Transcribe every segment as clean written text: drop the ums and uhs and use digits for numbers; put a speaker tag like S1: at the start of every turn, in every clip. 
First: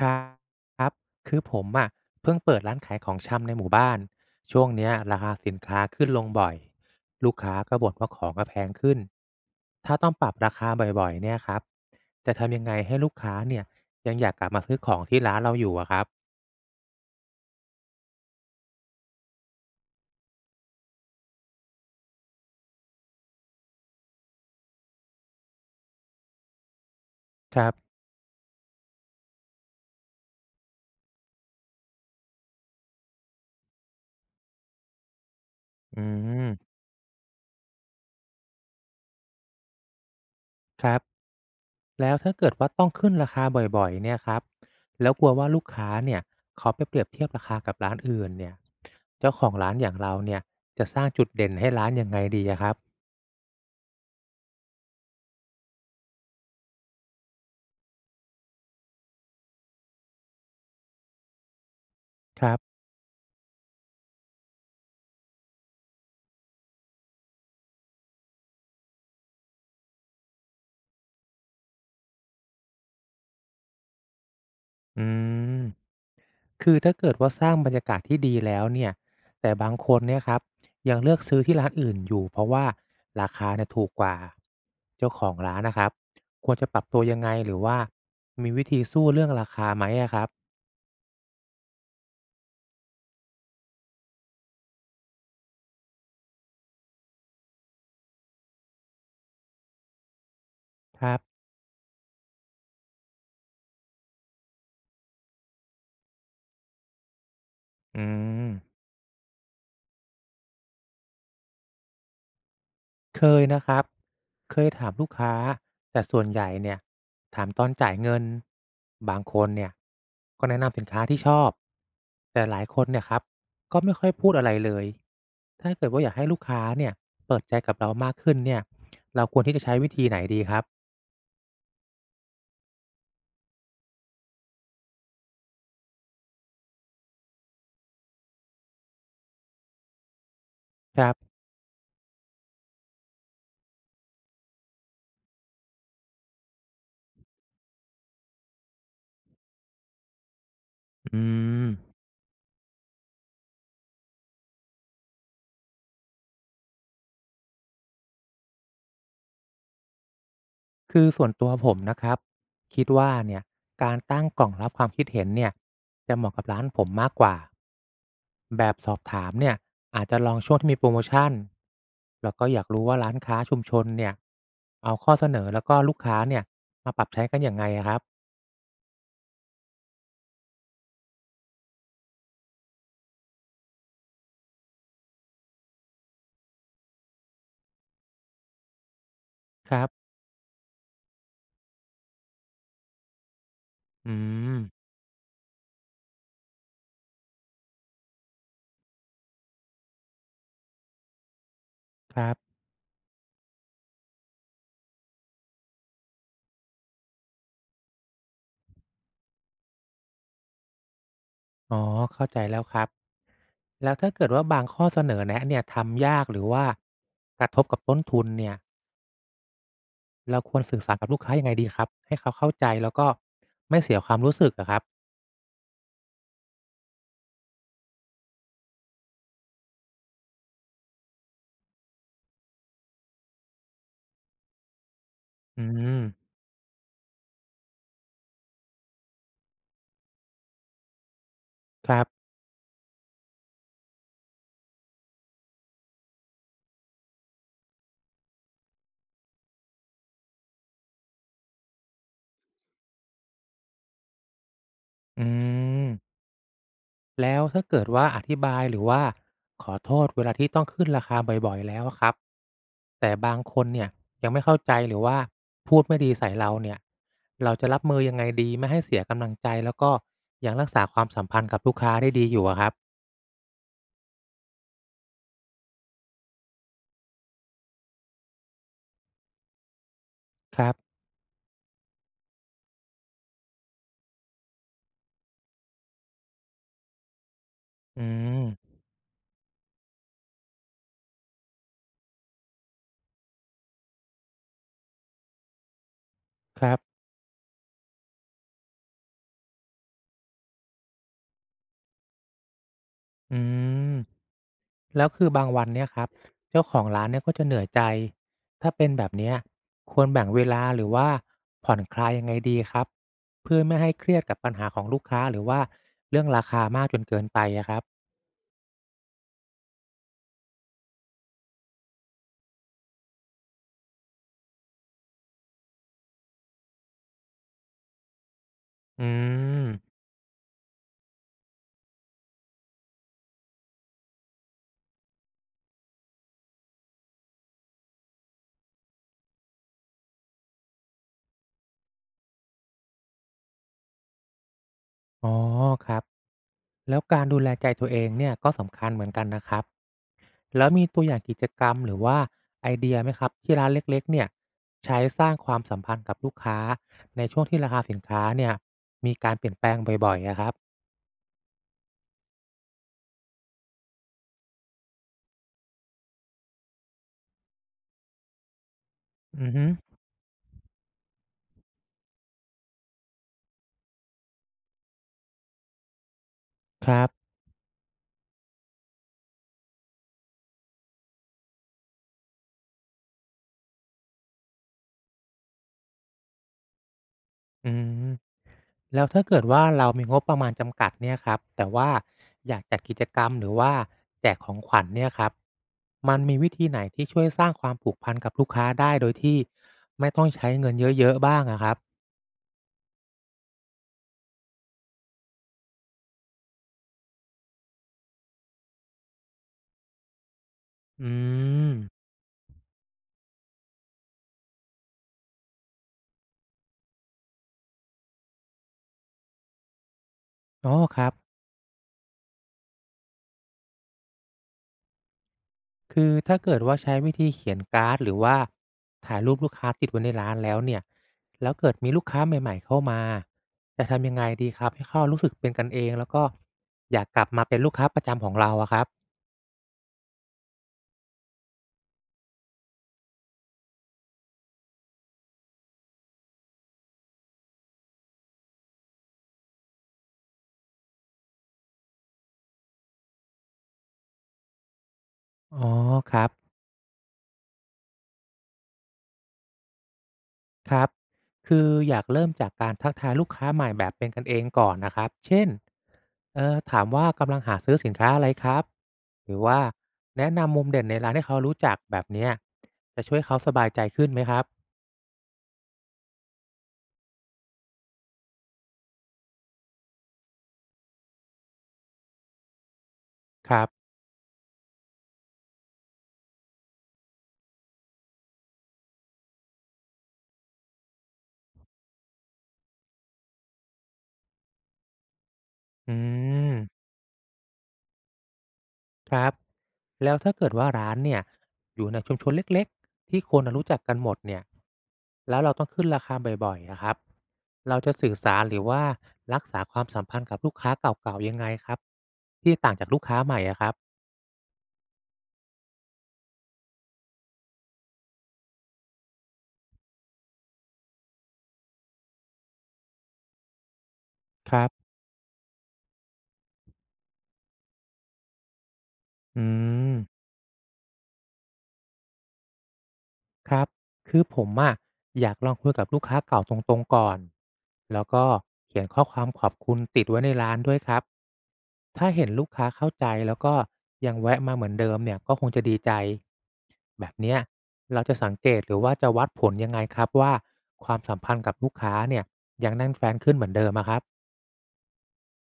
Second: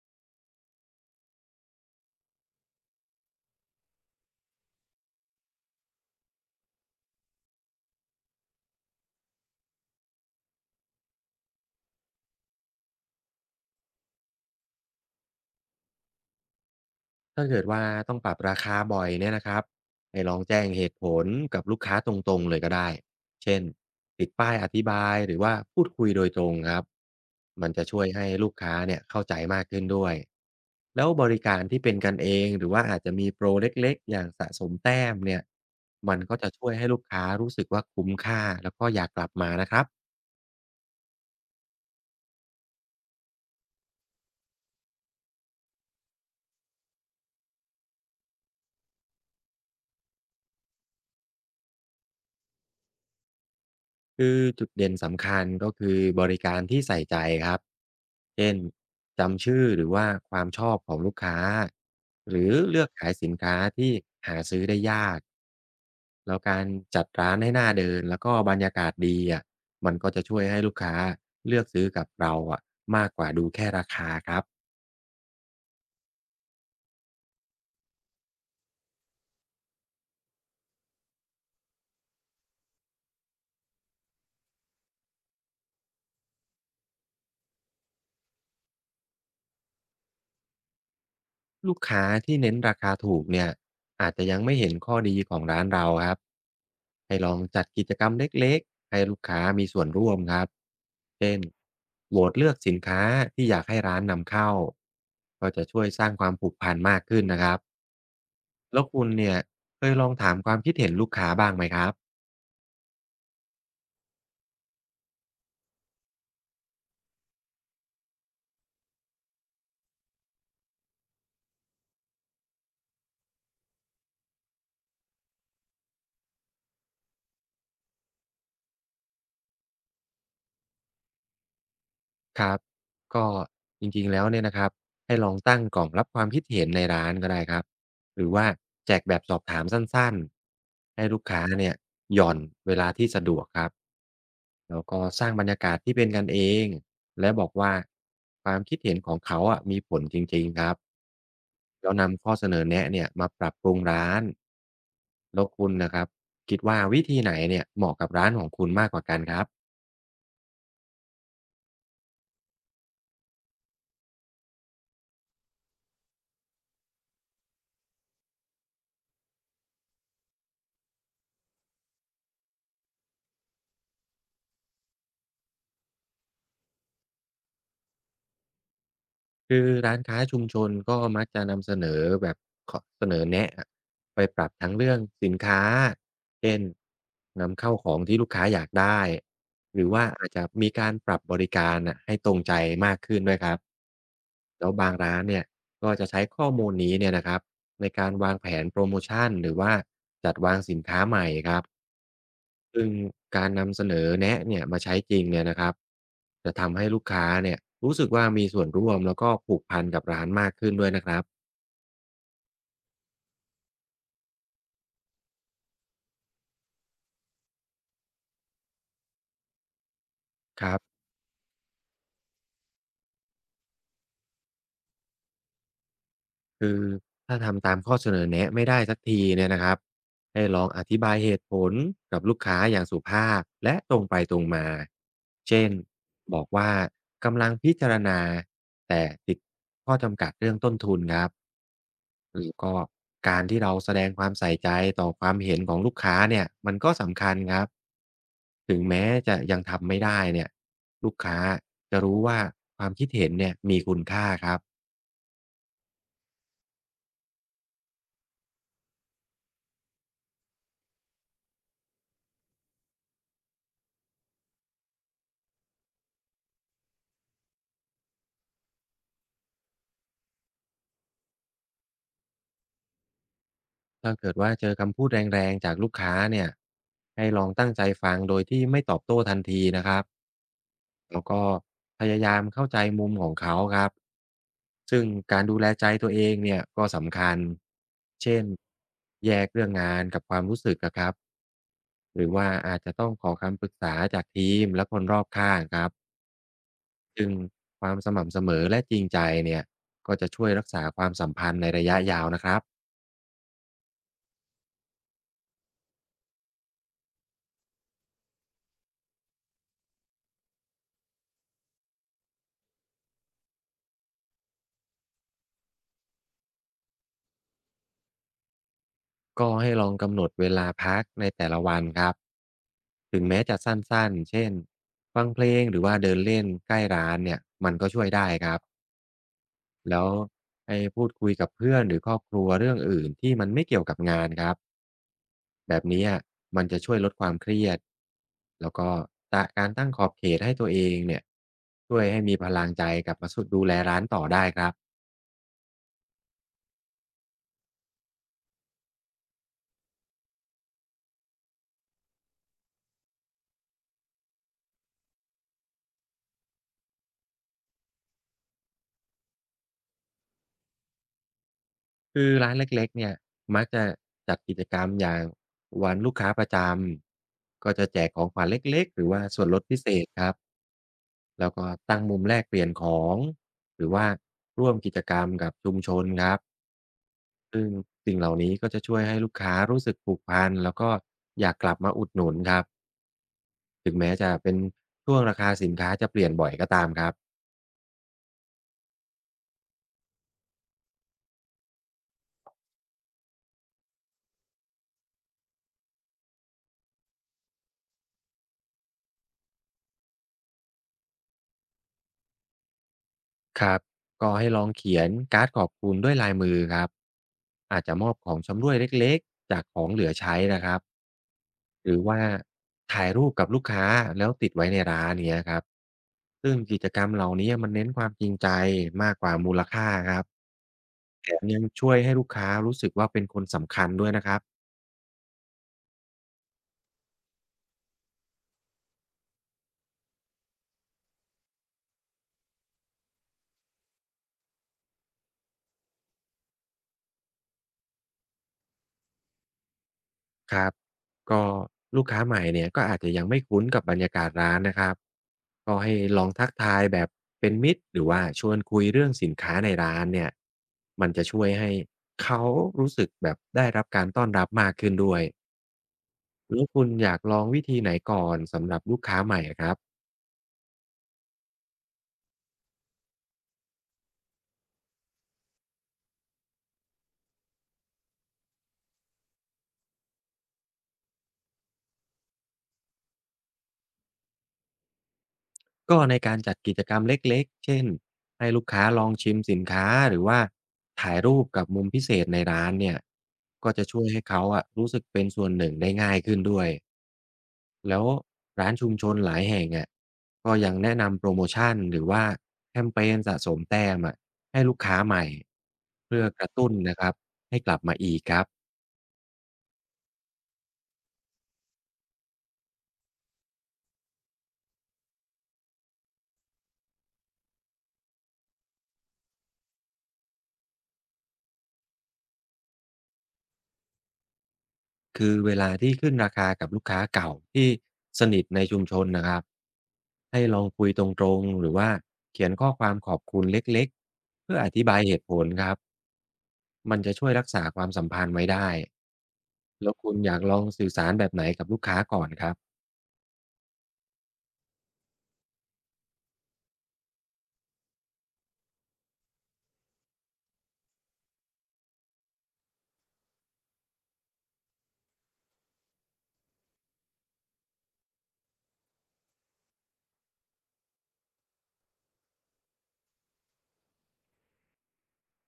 S1: ครับครับคือผมอะเพิ่งเปิดร้านขายของชำในหมู่บ้านช่วงเนี้ยราคาสินค้าขึ้นลงบ่อยลูกค้าก็บ่นว่าของก็แพงขึ้นถ้าต้องปรับราคาบ่อยๆเนี่ยครับจะทำยังไงให้ลูกค้าเนี่ยยังอยากกลับมาซื้อของที่ร้านเราอยู่อะครับ
S2: ถ้าเกิดว่าต้องปรับราคาบ่อยเนี่ยนะครับให้ลองแจ้งเหตุผลกับลูกค้าตรงๆเลยก็ได้เช่นติดป้ายอธิบายหรือว่าพูดคุยโดยตรงครับ
S1: ค
S2: มั
S1: รั
S2: นจะ
S1: บ
S2: ช่วยให้ลูกค้าเนี่ยเข้าใจมากขึ้นด้วยแล้วบริการที่เป็นกันเองหรือว่าอาจจะมีโปรเล็กๆอย่างสะสมแต้มเนี่ย
S1: อื
S2: มันก็จะช่วย
S1: ม
S2: ให้ลูกค้ารู้สึกว่าคุ้มค่าแล้วก็อยากกลับมานะครับ
S1: ครับแล้วถ้าเกิดว่าต้องขึ้นราคาบ่อยๆเนี่ยครับแล้วกลัวว่าลูกค้าเนี่ยเขาไปเปรียบเทียบราคากับร้านอื่นเนี่ยเจ้าของร้านอย่างเราเนี่ยจะสร้างจุดเด่นให้ร้านยังไงดีอะครับ
S2: คือจุดเด่นสำคัญก็คือบริการที่ใส่ใจครับเช่นจำชื่อหรือว่าความชอบของลูกค้าห
S1: ค
S2: รือ
S1: รับ
S2: เลือกขายสินค้าที่หาซื้อได้ยาก แล้วการจัดร้านให้หน่าเดินแล้วก็บรรยากาศดีอะมันก็จะช่วยให้ลูกค้าเลือกซื้อกับเราอะมากกว่าดูแค่ราคาครับ
S1: อืม คือถ้าเกิดว่าสร้างบรรยากาศที่ดีแล้วเนี่ย แต่บางคนเนี่ยครับยังเลือกซื้อที่ร้านอื่นอยู่เพราะว่าราคาเนี่ยถูกกว่าเจ้าของร้านนะครับควรจะปรับตัวยังไงหรือว่ามีวิธีสู้เรื่องราคาไหมอะครับ
S2: ลูกค้าที่เน้นราคาถูกเนี่ยอาจจะยังไม่เห็นข้อดีของร้านเราครับให้ลองจัดกิจกรรมเล็กๆให้ลูกค้ามีส่วนร่วมครับ
S1: ครั
S2: เช่น
S1: บ
S2: โหวตเลือกสินค้าที่อยากให้ร้านนำเข้าก็จะช่วยสร้างความผูกพันมากขึ้นนะครับ
S1: อืม
S2: แล้วคุณเนี่ยเคยลองถามความคิดเห็นลูกค้าบ้างไหมครับ
S1: เคยนะครับ เคยถามลูกค้าแต่ส่วนใหญ่เนี่ยถามตอนจ่ายเงินบางคนเนี่ยก็แนะนำสินค้าที่ชอบแต่หลายคนเนี่ยครับก็ไม่ค่อยพูดอะไรเลยถ้าเกิดว่าอยากให้ลูกค้าเนี่ยเปิดใจกับเรามากขึ้นเนี่ยเราควรที่จะใช้วิธีไหนดีครับ
S2: ครับก็จริงๆแล้วเนี่ยนะครับให้ลองตั้งกล่องรับความคิดเห็นในร้านก็ได้ครับหรือว่าแจกแบบสอบถามสั้นๆ
S1: ค
S2: ให้
S1: รั
S2: ลูก
S1: บ
S2: ค้าเนี่ยหย่อนเวลาที่สะดวกครับแล้วก็สร้างบรรยากาศที่เป็นกันเองและบอกว่าความคิดเห็นของเขาอะมีผลจริงๆครับ
S1: อื
S2: แล้
S1: ม
S2: วนำข้อเสนอแนะเนี่ยมาปรับปรุงร้านแล้วคุณนะครับคิดว่าวิธีไหนเนี่ยเหมาะกับร้านของคุณมากกว่ากันครับ
S1: คือส่วนตัวผมนะครับคิดว่าเนี่ยการตั้งกล่องรับความคิดเห็นเนี่ยจะเหมาะกับร้านผมมากกว่าแบบสอบถามเนี่ยอาจจะลองช่วงที่มีโปรโมชั่นแล้วก็อยากรู้ว่าร้านค้าชุมชนเนี่ยเอาข้อเสนอแล้วก็ลูกค้าเนี่ยมาปรับใช้กันอย่างไงอะครับ
S2: คือร้านค้าชุมชนก็มักจะนำเสนอแบบขอเสนอแนะอะไปปรับทั้งเรื่องสินค้าเช่นนำเข้าของที่ลูกค้าอยากได้
S1: ค
S2: ห
S1: รั
S2: รือ
S1: บ
S2: ว่าอาจจะมีการปรับบริการน่ะให้ตรงใจมากขึ้นด้วยครับ
S1: อืม
S2: แล้วบางร้านเนี่ยก็จะใช้ข้อมูลนี้เนี่ยนะครับในการวางแผนโปรโมชันหรือว่าจัดวางสินค้าใหม่ครับ
S1: ครับ
S2: ซึ่งการนำเสนอแนะเนี่ยมาใช้จริงเนี่ยนะครับจะทำให้ลูกค้าเนี่ยรู้สึกว่ามีส่วนร่วมแล้วก็ผูกพันกับร้านมากขึ้นด้วยนะครับ
S1: อ๋อเข้าใจแล้วครับแล้วถ้าเกิดว่าบางข้อเสนอแนะเนี่ยทำยากหรือว่ากระทบกับต้นทุนเนี่ย เราควร
S2: ครั
S1: สื่อสา
S2: บ
S1: รกับลูกค้ายังไงดีครับให้เขาเข้าใจแล้วก็ไม่เสียความรู้สึกอะครับ
S2: คือถ้าทำตามข้อเสนอแนะไม่ได้สักทีเนี่ยนะครับให้ลองอธิบายเหตุผลกับลูกค้าอย่างสุภาพและตรงไปตรงมา
S1: อื
S2: เช่น
S1: ม
S2: บอกว่ากำลังพิจารณาแต่ติดข้อจำกัดเรื่องต้นทุนครับ
S1: ครับ
S2: รือก็การที่เราแสดงความใส่ใจต่อความเห็นของลูกค้าเนี่ยมันก็สำคัญครับถึงแม้จะยังทำไม่ได้เนี่ยลูกค้าจะรู้ว่าความคิดเห็นเนี่ยมีคุณค่าครับ
S1: อืมแล้วถ้าเกิดว่าอธิบายหรือว่าขอโทษเวลาที่ต้องขึ้นราคาบ่อยๆแล้วอะครับแต่บางคนเนี่ยยังไม่เข้าใจหรือว่าพูดไม่ดีใส่เราเนี่ยเราจะรับมือยังไงดีไม่ให้เสียกำลังใจแล้วก็ยังรักษาความสัมพันธ์กับลูกค้าได้ดีอยู่อะครับ
S2: ถ้าเกิดว่าเจอคำพูดแรงๆจากลูกค้าเนี่ยให้ลองตั้งใจฟังโดยที่ไม่ตอบโต้ทันทีนะครับ
S1: ครับ
S2: แล้วก็พยายามเข้าใจมุมของเขาครับซึ่งการดูแลใจตัวเองเนี่ยก็สำคัญ
S1: อื
S2: เช่น
S1: ม
S2: แยกเรื่องงานกับความรู้สึกอะครับหรือว่าอาจจะต้องขอคำปรึกษาจากทีมและคนรอบข้างครับ
S1: ครับ
S2: ซึ่งความสม่ำเสมอและจริงใจเนี่ยก็จะช่วยรักษาความสัมพันธ์ในระยะยาวนะครับ
S1: อืม แล้วคือบางวันเนี่ยครับเจ้าของร้านเนี่ยก็จะเหนื่อยใจถ้าเป็นแบบเนี้ยควรแบ่งเวลาหรือว่าผ่อนคลายยังไงดีครับเพื่อไม่ให้เครียดกับปัญหาของลูกค้าหรือว่าเรื่องราคามากจนเกินไปอะครับ
S2: ก็ให้ลองกำหนดเวลาพักในแต่ละวันครับถึงแม้จะสั้นๆเช่นฟังเพลงหรือว่าเดินเล่นใกล้ร้านเนี่ยมันก็ช่วยได้ครับ
S1: อืม
S2: แล้วให้พูดคุยกับเพื่อนหรือครอบครัวเรื่องอื่นที่มันไม่เกี่ยวกับงานครับแบบนี้อะมันจะช่วยลดความเครียดแล้วก็ตะการตั้งขอบเขตให้ตัวเองเนี่ยช่วยให้มีพลังใจกลับมาสุดดูแลร้านต่อได้ครับ
S1: อ๋อครับแล้วการดูแลใจตัวเองเนี่ยก็สำคัญเหมือนกันนะครับแล้วมีตัวอย่างกิจกรรมหรือว่าไอเดียไหมครับที่ร้านเล็กๆเนี่ยใช้สร้างความสัมพันธ์กับลูกค้าในช่วงที่ราคาสินค้าเนี่ยมีการเปลี่ยนแปลงบ่อยๆอะครับ
S2: คือร้านเล็กๆเนี่ยมักจะจัดกิจกรรมอย่างวันลูกค้าประจำก็จะแจกของขวัญเล็กๆหรือว่าส่
S1: อื
S2: วน
S1: อ
S2: ลด
S1: ฮึ
S2: พิเศษครับแล้วก็ตั้งมุมแลกเปลี่ยนของหรือว่าร่วมกิจกรรมกับชุมชนครับ
S1: ครับ
S2: ซึ่งสิ่งเหล่านี้ก็จะช่วยให้ลูกค้ารู้สึกผูกพันแล้วก็อยากกลับมาอุดหนุนครับถึงแม้จะเป็นช่วงราคาสินค้าจะเปลี่ยนบ่อยก็ตามครับ
S1: อืมแล้วถ้าเกิดว่าเรามีงบประมาณจำกัดเนี่ยครับแต่ว่าอยากจัดกิจกรรมหรือว่าแจกของขวัญเนี่ยครับมันมีวิธีไหนที่ช่วยสร้างความผูกพันกับลูกค้าได้โดยที่ไม่ต้องใช้เงินเยอะๆบ้างอะครับ
S2: ครับก็ให้ลองเขียนการ์ดขอบคุณด้วยลายมือครับอาจจะมอบของชำร่วยเล็กๆจากของเหลือใช้นะครับ
S1: อืม
S2: หรือว่าถ่ายรูปกับลูกค้าแล้วติดไว้ในร้านเนี้ยครับซึ่งกิจกรรมเหล่านี้มันเน้นความจริงใจมากกว่ามูลค่าครับ
S1: อ๋อครับ
S2: แถมยังช่วยให้ลูกค้ารู้สึกว่าเป็นคนสำคัญด้วยนะครับ
S1: คือถ้าเกิดว่าใช้วิธีเขียนการ์ดหรือว่าถ่ายรูปลูกค้าติดไว้ในร้านแล้วเนี่ยแล้วเกิดมีลูกค้าใหม่ๆเข้ามาจะทำยังไงดีครับให้เขารู้สึกเป็นกันเองแล้วก็อยากกลับมาเป็นลูกค้าประจำของเราอะครับ
S2: ครับก็ลูกค้าใหม่เนี่ยก็อาจจะยังไม่คุ้นกับบรรยากาศร้านนะครับก็ให้ลองทักทายแบบเป็นมิตรหรือว่าชวนคุยเรื่องสินค้าในร้านเนี่ยมันจะช่วยให้เขารู้สึกแบบได้รับการต้อนรับมากขึ้นด้วย
S1: อ๋อครับ
S2: แล้วคุณอยากลองวิธีไหนก่อนสำหรับลูกค้าใหม่อะครับ
S1: ครับคืออยากเริ่มจากการทักทายลูกค้าใหม่แบบเป็นกันเองก่อนนะครับเช่นถามว่ากำลังหาซื้อสินค้าอะไรครับหรือว่าแนะนำมุมเด่นในร้านให้เขารู้จักแบบเนี้ยจะช่วยเขาสบายใจขึ้นไหมครับ
S2: ก็ในการจัดกิจกรรมเล็กๆเช่นให้ลูกค้าลองชิมสินค้าหรือว่าถ่ายรูปกับมุมพิเศษในร้านเนี่ย
S1: ครับ
S2: ก็จะช่วยให้เขาอะรู้สึกเป็นส่วนหนึ่งได้ง่ายขึ้นด้วย แล้วร้านชุมชนหลายแห่งอะก็ยังแนะนำโปรโมชั่นหรือว่าแคมเปญสะสมแต้มอะให้ลูกค้าใหม่
S1: อื
S2: เพื่อกระตุ้น
S1: ม
S2: นะครับให้กลับมาอีกครับ
S1: ครับแล้วถ้าเกิดว่าร้านเนี่ยอยู่ในชุมชนเล็กๆที่คนรู้จักกันหมดเนี่ยแล้วเราต้องขึ้นราคาบ่อยๆนะครับเราจะสื่อสารหรือว่ารักษาความสัมพันธ์กับลูกค้าเก่าๆยังไงครับที่ต่างจากลูกค้าใหม่อะครับ
S2: คือเวลาที่ขึ้นราคากับลูกค้าเก่าที่สนิทในชุมชนนะครับให้ลองคุยตรงๆหรือว่าเขียนข้อความขอบคุณเล็กๆ
S1: ค
S2: เพื่อ
S1: รั
S2: อธิ
S1: บ
S2: บายเหตุผลครับมันจะช่วยรักษาความสัมพันธ์ไว้ได้
S1: อืม
S2: แล้วคุณอยากลองสื่อสารแบบไหนกับลูกค้าก่อนครับ
S1: ครับคือผมอะอยากลองคุยกับลูกค้าเก่าตรงๆก่อนแล้วก็เขียนข้อความขอบคุณติดไว้ในร้านด้วยครับ ถ้าเห็นลูกค้าเข้าใจแล้วก็ยังแวะมาเหมือนเดิมเนี่ยก็คงจะดีใจ แบบเนี้ยเราจะสังเกตหรือว่าจะวัดผลยังไงครับว่าความสัมพันธ์กับลูกค้าเนี่ยยังแน่นแฟนขึ้นเหมือนเดิมอะครับ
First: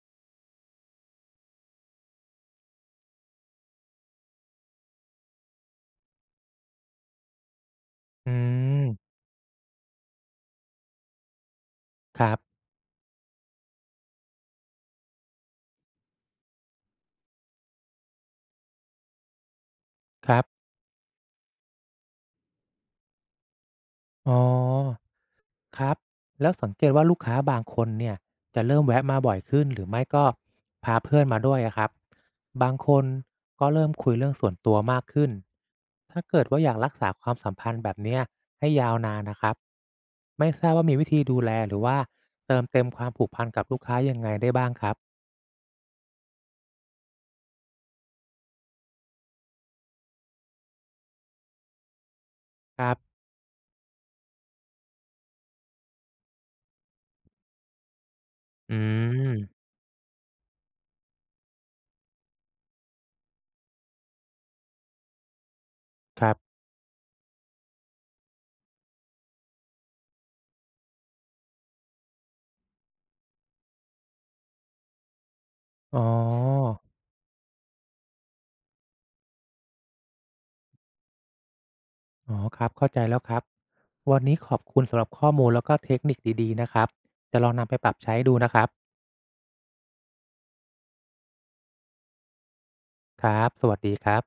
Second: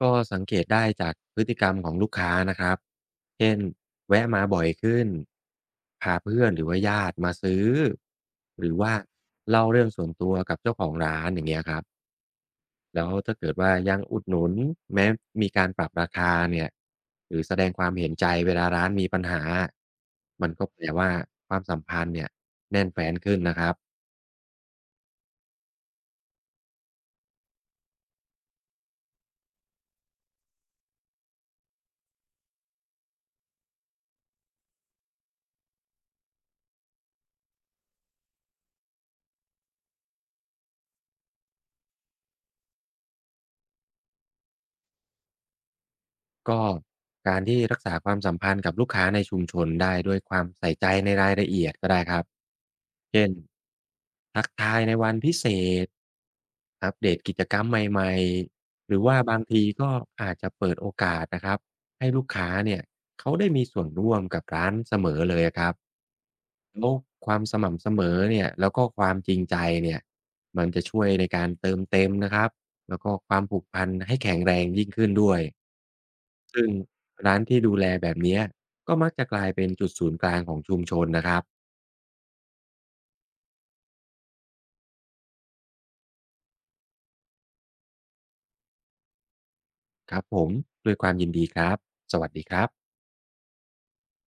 S2: ก็สังเกตได้จากพฤติกรรมของลูกค้านะครับเช่นแวะมาบ่อยขึ้นพาเพื่อนหรือว่าญาติมาซื้อ
S1: อื
S2: หรือว่า
S1: ม
S2: เล่าเรื่องส่วนตัวกับเจ้าของร้านอย่างเงี้ยครับ
S1: ครับ
S2: แล้วถ้าเกิดว่ายังอุดหนุนแม้มีการปรับราคาเนี่ยหรือแสดงความเห็นใจเวลาร้านมีปัญหา
S1: ครับ
S2: มันก็แปลว่าความสัมพันธ์เนี่ยแน่นแฟ้นขึ้นนะครับ
S1: อ๋อ ครับแล้วสังเกตว่าลูกค้าบางคนเนี่ยจะเริ่มแวะมาบ่อยขึ้นหรือไม่ก็พาเพื่อนมาด้วยอะครับบางคนก็เริ่มคุยเรื่องส่วนตัวมากขึ้นถ้าเกิดว่าอยากรักษาความสัมพันธ์แบบเนี้ยให้ยาวนานนะครับไม่ทราบว่ามีวิธีดูแลหรือว่าเติมเต็มความผูกพันกับลูกค้ายังไงได้บ้างครับ
S2: ก็การที่รักษาความสัมพันธ์กับลูกค้าในชุมชนได้ด้วยความใส่ใจในรายละเอียดก็ได้ครับ
S1: ครับ
S2: เช่นทักทายในวันพิเศษอัปเดตกิจกรรมใหม่
S1: อื
S2: ๆหรือว่าบางที
S1: ม
S2: ก็อาจจะเปิดโอกาสนะครับให้ลูกค้าเนี่ยเขาได้มีส่วนร่วมกับร้านเสมอเลยครับ
S1: ครับ
S2: แล้วความสม่ำเสมอเนี่ยแล้วก็ความจริงใจเนี่ยมันจะช่วยในการเติมเต็มนะครับแล้วก็ความผูกพันให้แข็งแรงยิ่งขึ้นด้วย
S1: อ๋
S2: ซึ่ง
S1: อ
S2: ร้านที่ดูแลแบบเนี้ยก็มักจะกลายเป็นจุดศูนย์กลางของชุมชนนะครับ
S1: อ๋อครับเข้าใจแล้วครับวันนี้ขอบคุณสำหรับข้อมูลแล้วก็เทคนิคดีๆนะครับจะลองนำไปปรับใช้ดูนะครับ
S2: ครับผมด้วยความยินดีครับสวัสดีครับ
S1: ครับ สวัสดีครับ